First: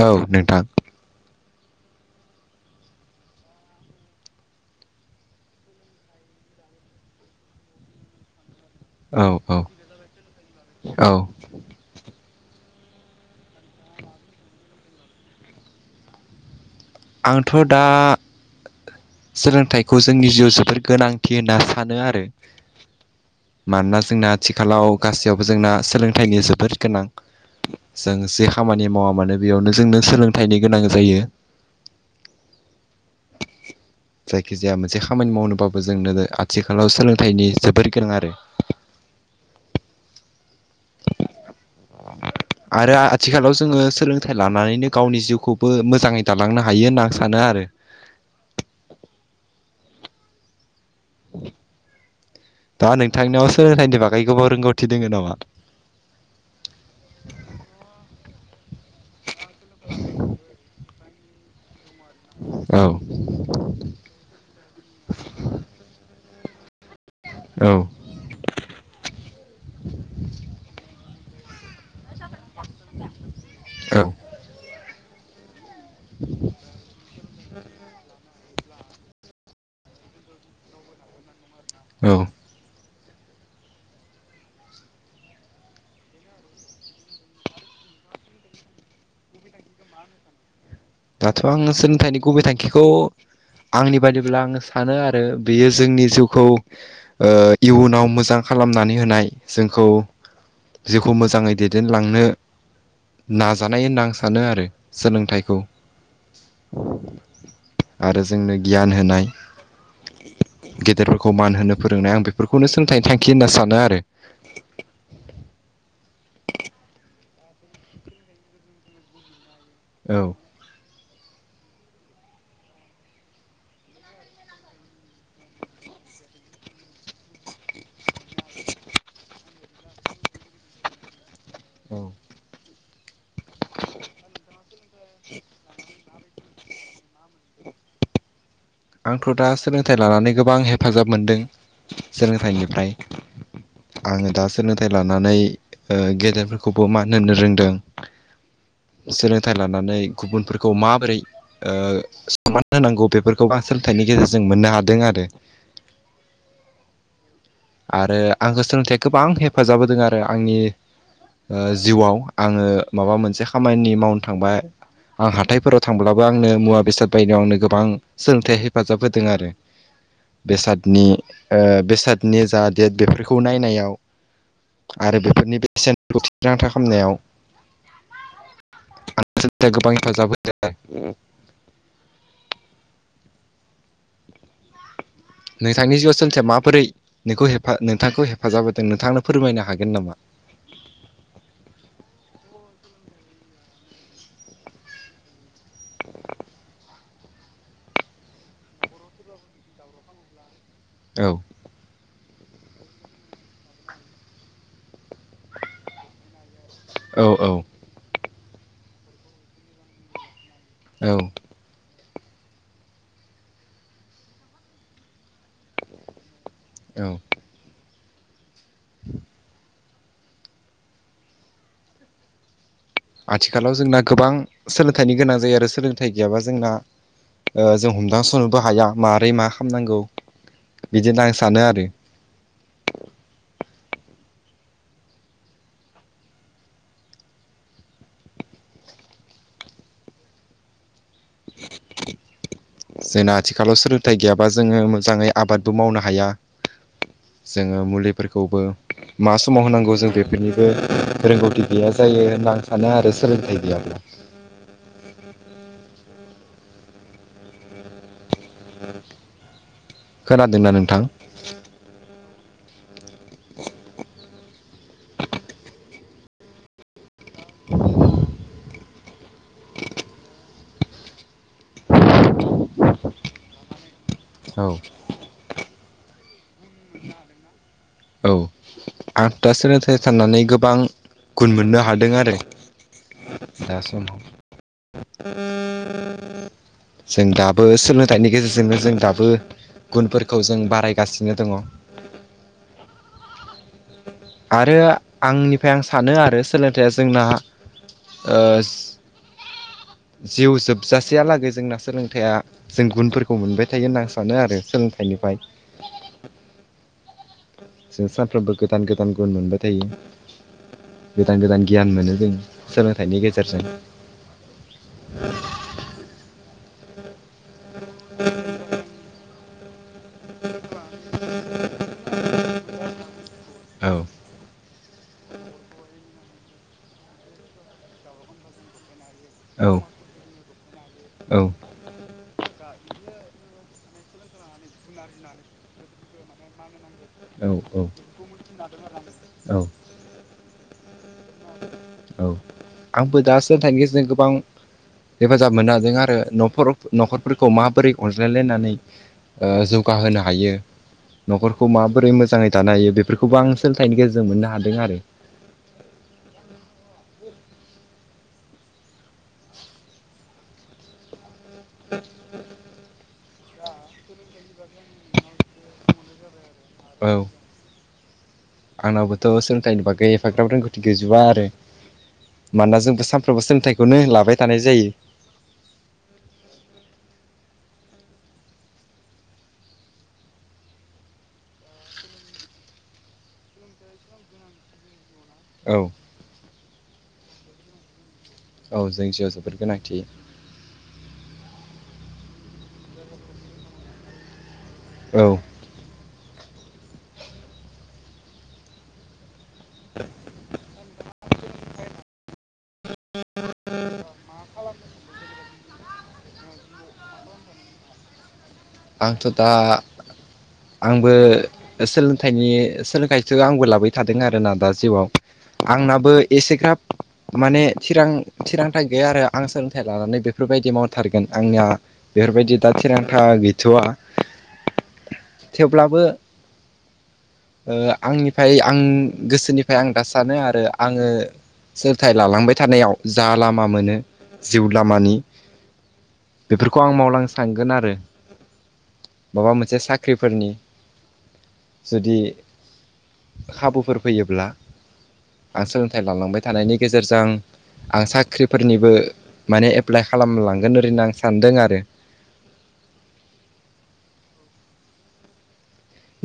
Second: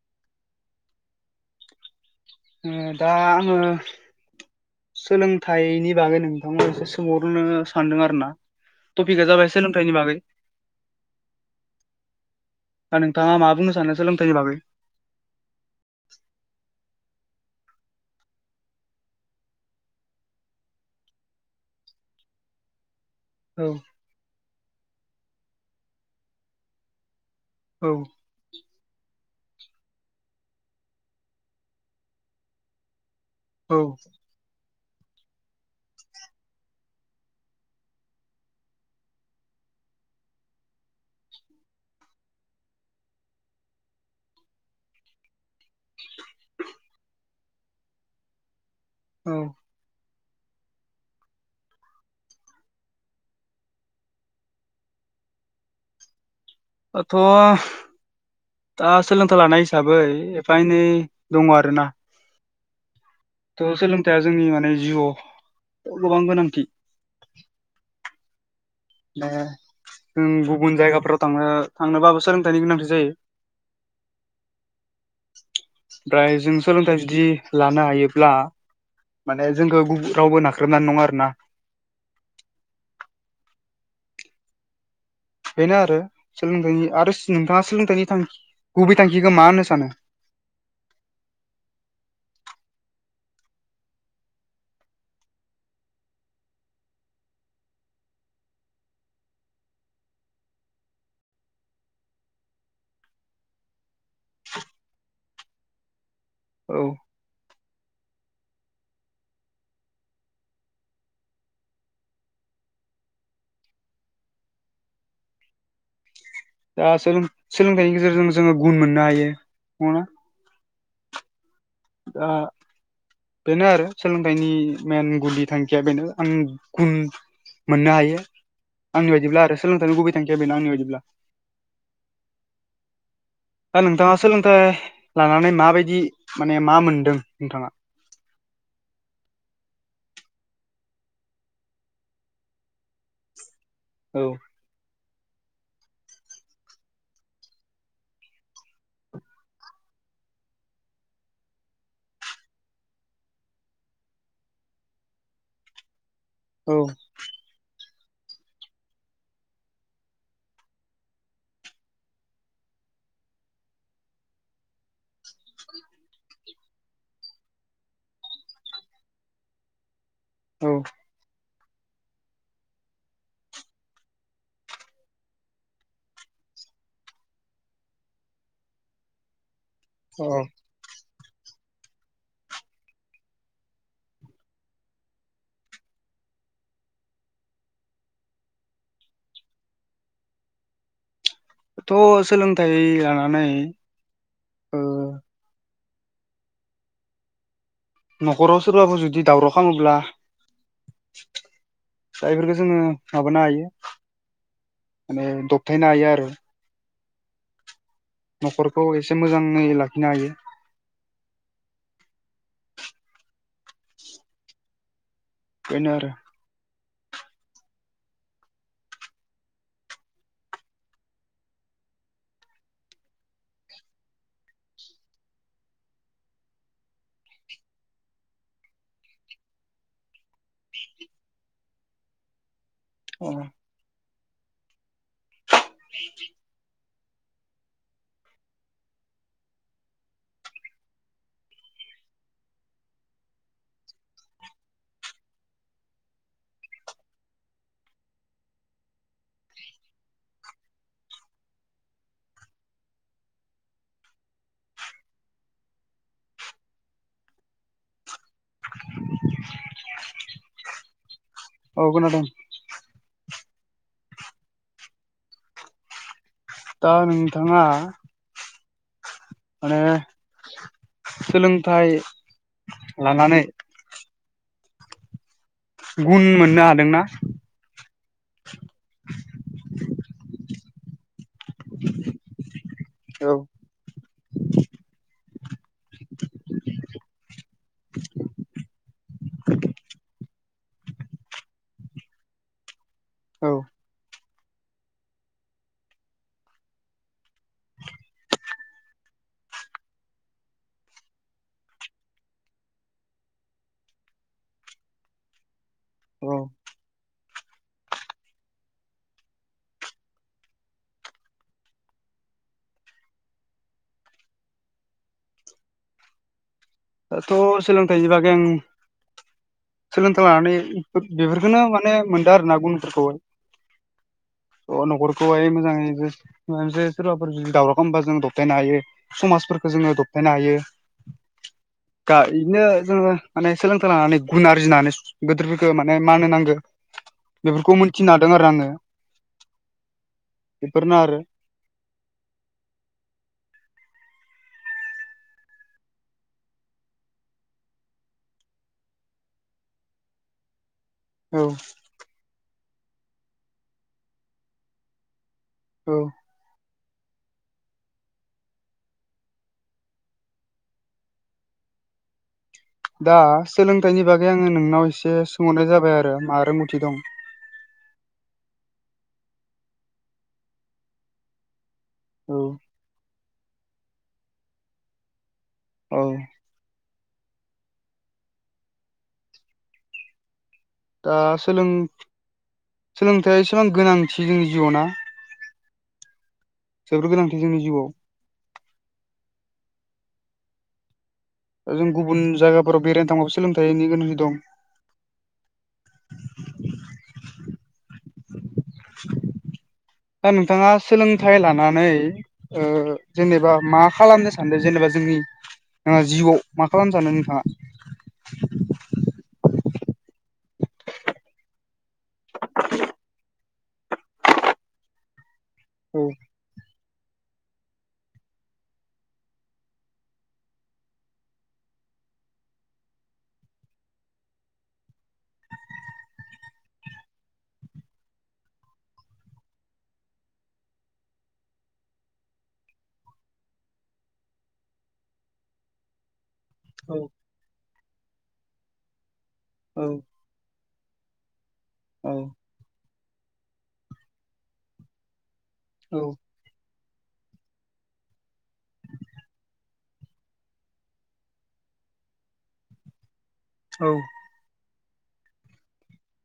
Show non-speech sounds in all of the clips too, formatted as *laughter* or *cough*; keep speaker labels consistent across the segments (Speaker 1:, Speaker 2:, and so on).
Speaker 1: औ नोंथां
Speaker 2: उम दा आङो सोलोंथाइनि बागै नोंथांमोन एसे सोंहरनो सानदों आरो ना
Speaker 1: औ
Speaker 2: टपिकआ जाबाय
Speaker 1: औ
Speaker 2: सोलोंथाइनि बागै
Speaker 1: औ
Speaker 2: दानोंथाङा मा बुंनो सानो सोलोंथाइनि बागै
Speaker 1: आंथ' दा सोलोंथाइखौ जोंनि जिउआव जोबोर गोनांथि होनना सानो आरो
Speaker 2: औ
Speaker 1: मानोना जोंना आथिखालाव गासैयावबो जोंना सोलोंथाइनि जोबोद गोनां
Speaker 2: औ
Speaker 1: जों जे खामानि मावा मानो बेयावनो जोंनो सोलोंथाइनि गोनां जायो
Speaker 2: औ
Speaker 1: जायखि जाया मोनसे खामानि मावनोबाबो जोंनो आथिखालाव सोलोंथाइनि जोबोर गोनां आरो।
Speaker 2: *inaudible*
Speaker 1: आरो आथिखालाव जोङो सोलोंथाइ लानानैनो गावनि जिउखौबो मोजाङै दालांनो हायो होनना आं सानो आरो।
Speaker 2: औ।
Speaker 1: दा नोंथांनियाव सोलोंथाइनि बागै गोबाव रोंगौथि दोङ नामा?
Speaker 2: आथ' दा सोलोंथाइ लानाय हिसाबै एफा एनै दङ आरोना।
Speaker 1: औ।
Speaker 2: थ' सोलोंथाइया जोंनि माने जिउआव गोबां गोनांथि।
Speaker 1: औ।
Speaker 2: जों गुबुन जायगाफोराव थांनो थांनोबाबो सोंलो नि गोनांथि जायो। ओमफ्राय जों सोलोंथाइ जुदि लानो हायोब्ला माने जोंखौ रावबो नाख्रेबनो हानाय नङा आरोना।
Speaker 1: औ।
Speaker 2: बेनो आरो सोलोंथाइनि आरो नोंथाङा सोलोंथाइनि थांखि गुबै थांखिखौ मा होननो सानो
Speaker 1: दाथ' आङो सोलोंथाइनि गुबै थांखिखौ। आंनि बादिब्ला आङो सानो आरो बियो जोंनि जिउखौ इयुनाव मोजां खालामनानै होनाय जोंखौ जेखौ मोजाङै दैदेनलांनो नाजानाय होनना आं सानो आरो सोलोंथाइखौ
Speaker 2: औ।
Speaker 1: आरो जोंनो गियान होनाय। गेदेरफोरखौ मान होनो फोरोंनाय आं बेफोरखौनो सोलोंथाइनि थांखि होनना सानो आरो। *inaudible*
Speaker 2: दा सोलोंथाइनि गेजेरजों जोङो गुन मोननो हायो नंङा।
Speaker 1: औ।
Speaker 2: दा। बेनो आरो सोलोंथाइनि मेइन गुदि थांखिया बेनो आं गुन मोननो हायो आंनि बादिब्ला आरो सोलोंथाइनि गुबै थांखिया बेनो आंनि बायदिब्ला
Speaker 1: औ।
Speaker 2: दा नोंथाङा सोलोंथाइ लानानै माबायदि माने मा मोनदों नोंथाङा
Speaker 1: आंथ' दा सोलोंथाइ लानानै गोबां हेफाजाब मोनदों सोलोंथाइनिफ्राय।
Speaker 2: औ
Speaker 1: आङो दा सोलोंथाइ लानानै गेदेरफोरखौबो मानो होननो रोंदों। सोलोंथाइ लानानै गुबुनफोरखौ माबोरै सनमान होनांगौ बेफोरखौ गोबां सोलोंथाइनि गेजेरजों मोननो हादों आरो।
Speaker 2: औ।
Speaker 1: आरो आंखौ सोलोंथाइ गोबां हेफाजाब होदों आरो आंनि। जिउआव आङो माबा मोनसे खामानि मावनो थांबाय आं हाथायफोराव थांब्लाबो आंनो मुवा बेसाद बायनायाव आंनो गोबां सोलोंथाइ हेफाजाब होदों आरो।
Speaker 2: *inaudible*
Speaker 1: बेसादनि बेसादनि जा डेट बेफोरखौ नायनायाव। आरो बेफोरनि बेसेनखौ थिरांथा खालामनायाव। गोबां हेफाजाब
Speaker 2: औ
Speaker 1: होदों नोंथांनि जिउआव सोलोंथाया माबोरै नोंखौ नोंथांखौ हेफाजाब होदों नोंथांनो फोरमायनो हागोन नामा।
Speaker 2: थ' सोलोंथाइ लानानै ओ न'खराव सोरबाफोर जुदि दावराव खालामोब्ला
Speaker 1: औ।
Speaker 2: दा बेफोरफोरखौ जोङो माबानो हायो माने दबथायनो हायो आरो।
Speaker 1: औ औ।
Speaker 2: न'खरखौ एसे मोजाङै लाखिनो हायो
Speaker 1: औ।
Speaker 2: बेनो आरो।
Speaker 1: औ आथिखालाव जोंना गोबां सोलोंथाइनि गोनां जायो आरो सोलोंथाइ गैयाबा जोंना जों हमदांसरनोबो हाया माबारै मा खालामनांगौ बिदिनो आं सानो आरो।
Speaker 2: अ।
Speaker 1: जोंना आथिखालाव सोलोंथाइ गैयाबा जोङो मोजाङै आबादबो मावनो हाया। जोङो मुलिफोरखौबो मा समाव होनांगौ जों बेफोरनिबो रोंगौथि गैया जायो होनना आं सानो आरो सोलोंथाइ गैयाब्ला *inaudible*
Speaker 2: *inaudible*
Speaker 1: खोनादोंना नोंथां?
Speaker 2: औ खोनादों
Speaker 1: *inaudible*
Speaker 2: दा नोंथाङा माने सोलोंथाइ लानानै
Speaker 1: औ
Speaker 2: गुन मोननो हादोंना?
Speaker 1: औ आत दा सोलोंथाइ थानानै गोबां गुन मोननो हादों आरो
Speaker 2: औ
Speaker 1: दा सम *inaudible* जों दाबो सोलोंथाइनि गेजेरजोंनो जों दाबो गुनफोरखौ जों बारायगासिनो दङ
Speaker 2: औ
Speaker 1: आरो आंनिफ्राय आं सानो आरो सोलोंथाइया जोंना ओस जिउ जोबजासेयालागै जोंना सोलोंथाइया जों गुनफोरखौ मोनबाय थायो होनना आं सानो आरो सोलोंथाइनिफ्राय
Speaker 2: औ
Speaker 1: जों सानफ्रोमबो गोदान गोदान गुन मोनबाय थायो गोदान गोदान गियान मोनो जों सोलोंथाइनि गेजेरजों
Speaker 2: दाथ' सोलोंथाइनि बागै आं सोलोंथाइ लानानै बेफोरखोनो माने मोनदों आरोना गुणफोरखौहाय
Speaker 1: औ
Speaker 2: अ न'खरखौहाय मोजाङै जो मो जो सोरबाफोर जुदि दावराव खालामबा जों दबथायनो हायो
Speaker 1: औ
Speaker 2: समाजफोरखो जोङो दबथायनो हायो
Speaker 1: औ
Speaker 2: गा इदिनो जोङो माने सोलोंथाइ लानानै गुण आरजिनानै सु गोदोरफोरखौ माने मान होनांगो
Speaker 1: औ
Speaker 2: बेफोरखौ
Speaker 1: औ
Speaker 2: मोनथिनो हादों आरो आङो
Speaker 1: औ
Speaker 2: बिफोर नो आरो
Speaker 1: औ आंबो दासो सोंथाइनि गेजेरजों गोबां हेफाजाब मोनो हादों आरो न'खर न'खरफोरखौ माबोरै अनज्लायलायनानै ओ जौगाहोनो हायो
Speaker 2: औ
Speaker 1: न'खरखौ माबोरै मोजाङै दानो हायो बेफोरखौबो आं सोलोंथाइनि गेजेरजों मोननो हादों आरो
Speaker 2: औ दा सोलोंथाइनि बागै आङो नोंनाव एसे सोंहरनाय जाबाय आरो मा रोंगौथि दं
Speaker 1: औ आंनावबोथ' सोलोंथाइ बागै एफाग्राब रोंगौथि गैजोबा आरो
Speaker 2: औ
Speaker 1: मानोना जोंबो सानफ्रोमबो सोलोंथाइखौनो लाबाय थानाय जायो।
Speaker 2: औ दा सोलों सोलोंथाइया एसेबां गोनांथि जोंनि जिउआवना
Speaker 1: औ
Speaker 2: जोबोर गोनांथि जोंनि जिउआव
Speaker 1: औ जोंनि जिउआव जोबोर गोनांथि
Speaker 2: जों गुबुन जायगाफोराव बेरायनो थांबाबो सोलोंथाइनि गोनांथि दं
Speaker 1: औ
Speaker 2: दा नोंथाङा सोलोंथाइ लानानै ओ जेनेबा मा खालामनो सानदों जेनेबा जोंनि नोंहा जिउआव मा खालाम सानो नोंथाङा?
Speaker 1: आंथ' दा आंबो सोलोंथाइनि सोलोंथाइसो आंबो लाबो थादों आरोना दा जिउआव
Speaker 2: औ
Speaker 1: आंनाबो एसेग्राब माने थिरां थिरांथा गैया आरो आं सोलोंथाइ लानानै बेफोरबायदि मावथारगोन आंनिया बेफोरबायदि दा थिरांथा गैथ'वा थेवब्लाबो आंनिफ्राय आं गोसोनिफ्राय आं दा सानो आरो आङो सोलोंथाइ लालांबाय थानायाव जा लामा मोनो जिउ लामानि बेफोरखौ
Speaker 2: औ
Speaker 1: आं मावलांनो सानगोन आरो। माबा मोनसे
Speaker 2: औ
Speaker 1: साख्रिफोरनि
Speaker 2: औ
Speaker 1: जुदि खाबुफोर फैयोब्ला आं सोलोंथाइ लालांबाय था थानायनि गेजेरजों आं साख्रिफोरनिबो माने एप्लाइ खालामलांगोन ओरैनो आं सानदों आरो
Speaker 2: औ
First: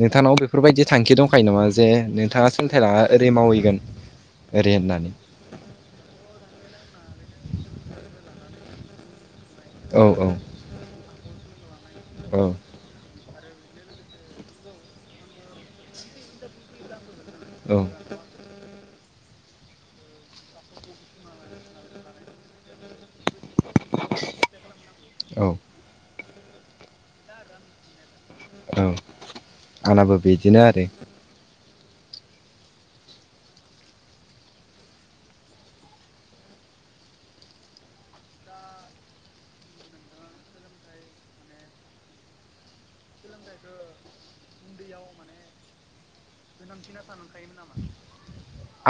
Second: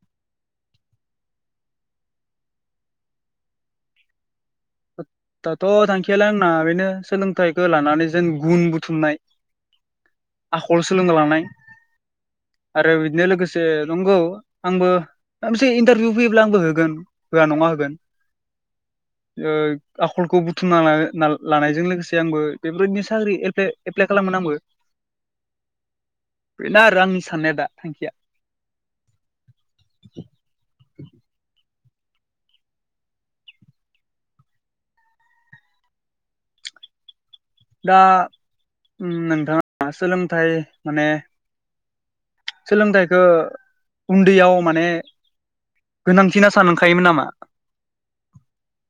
Speaker 1: नोंथांनाव बेफोरबायदि थांखि दंखायो नामा जे नोंथाङा सोंथाइ ला ओरै मावहैगोन ओरै होननानै
Speaker 2: दाथ' थांखियालाय आंना बेनो सोलोंथाइखौ लानानै जों गुन बुथुमनाय
Speaker 1: औ औ
Speaker 2: आखल सोलोंनो लानाय
Speaker 1: औ
Speaker 2: आरो बिदिनो लोगोसे नंगौ आंबो मोनसे इन्टारभिउ फैयोब्ला आंबो होगोन। होआ नङा
Speaker 1: औ
Speaker 2: होगोन। ओ आखलखौ बुथुमना ला-ना- लानायजों लोगोसे आंबो बेफोराददिनो साख्रि एलफे एप्लाइ खालामगोन आंबो
Speaker 1: औ
Speaker 2: बेना आरो आंनि साननाया दा थांखिया।
Speaker 1: औ आंनाबो बिदिनो आरो
Speaker 2: दा नोंथाङा सोलोंथाइ माने सोलोंथाइखौ उन्दैयाव माने गोनांथिना सानखायोमोन नामा?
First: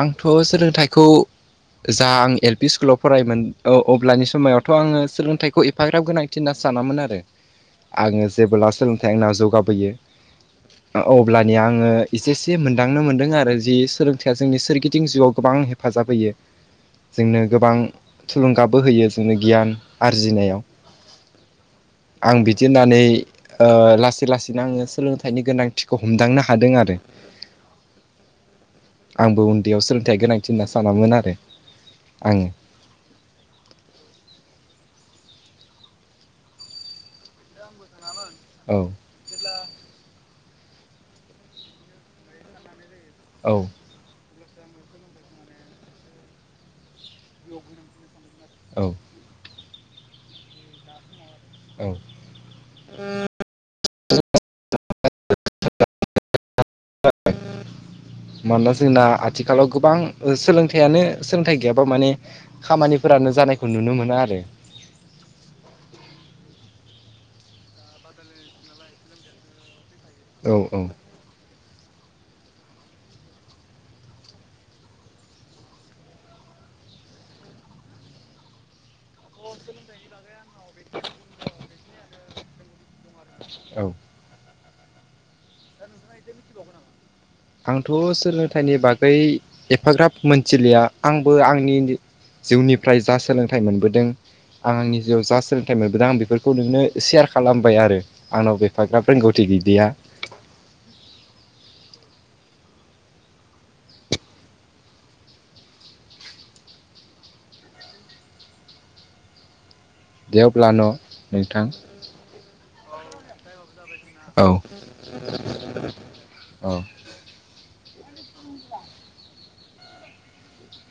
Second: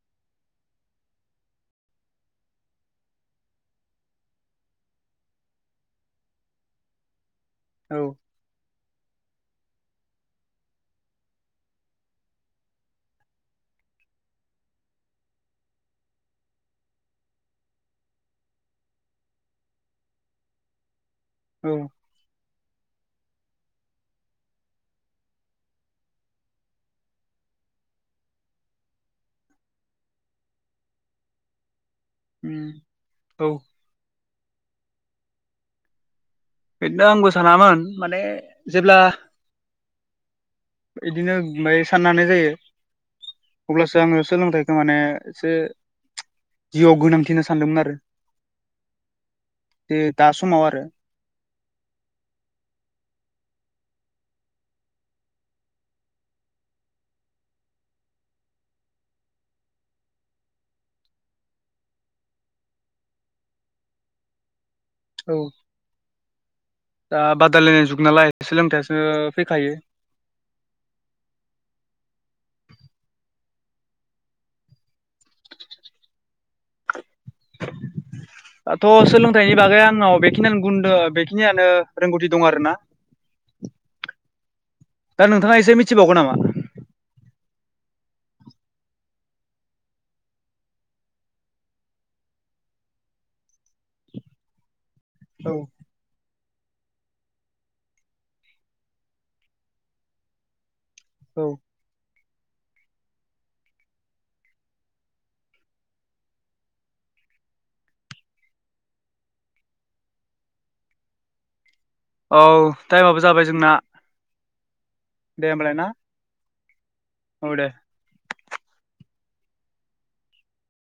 Speaker 1: आंथ' सोलोंथाइखौ जा आं एल पि स्कुलाव फरायोमोन अब्लानि समायावथ' आङो सोलोंथाइखौ एफाग्राब गोनां सानामोन आरो
Speaker 2: *inaudible*
Speaker 1: आङो जेबोब्ला सोलोंथाइ आंनाव जौगाबोयो। अब्लानि आङो एसेसे मोनदांनो मोन्दों आरो जि सोलों जोंनि सोरगिदिं जिउआव गोबां हेफाजाब होयो। जोंनो गोबां थुलुंगाबो होयो जोंनो गियान आरजिनायाव
Speaker 2: औ
Speaker 1: आं बिदि होननानै ओ लासै लासैनो आङो सोलोंथाइनि गोनांथिखौ हमदांनो हादों आरो। आंबो उन्दैयाव सोलोंथाइया गोनांथि होनना सानामोन आरो। आङो
Speaker 2: औ बेदिनो आंबो सानामोन माने
Speaker 1: औ
Speaker 2: जेब्ला इदिनो फ्राय साननाय जायो।
Speaker 1: औ
Speaker 2: अब्लासो आङो सोलोंथाइखौ माने एसे जिउआव गोनांथि इदि होनना सानदोंमोन आरो
Speaker 1: औ
Speaker 2: दे दा समाव आरो
Speaker 1: औ उम *unintelligible* मानोना जोंना आथिखालाव गोबां सोलोंथाइयानो सोलोंथाइ गैयाबा माने खामानिफोरानो जानायखौ नुनो मोना आरो।
Speaker 2: औ दा बादायलायनाय जुग नालाय सोलोंथाइसो फैखायो।
Speaker 1: औ औ
Speaker 2: *unintelligible* दाथ' सोलोंथाइनि बागै आंनाव बेखिनियानो गुन दोङो बेखिनियानो रोंगौथि दं आरो ना
Speaker 1: औ
Speaker 2: दा नोंथाङा एसे मिथिबावगौ नामा?
Speaker 1: आंथ' सोलोंथाइनि बागै एफाग्राब मोनथिलिया आंबो आंनि जिउनिफ्राय जा सोलोंथाइ मोनबोदों आं आंनि जिउआव जा
Speaker 2: औ
Speaker 1: सोलोंथाइ मोन दा आं बेफोरखौ नोंनो सेयार खालामबाय आरो आंनाव एफाग्राब रोंगौथि गैदिया।
Speaker 2: औ
Speaker 1: दे अब्ला न' नोंथां
Speaker 2: औ टाइमाबो जाबाय जोंना।
Speaker 1: औ
Speaker 2: दे होमबालाय ना
Speaker 1: औ
Speaker 2: औ दे।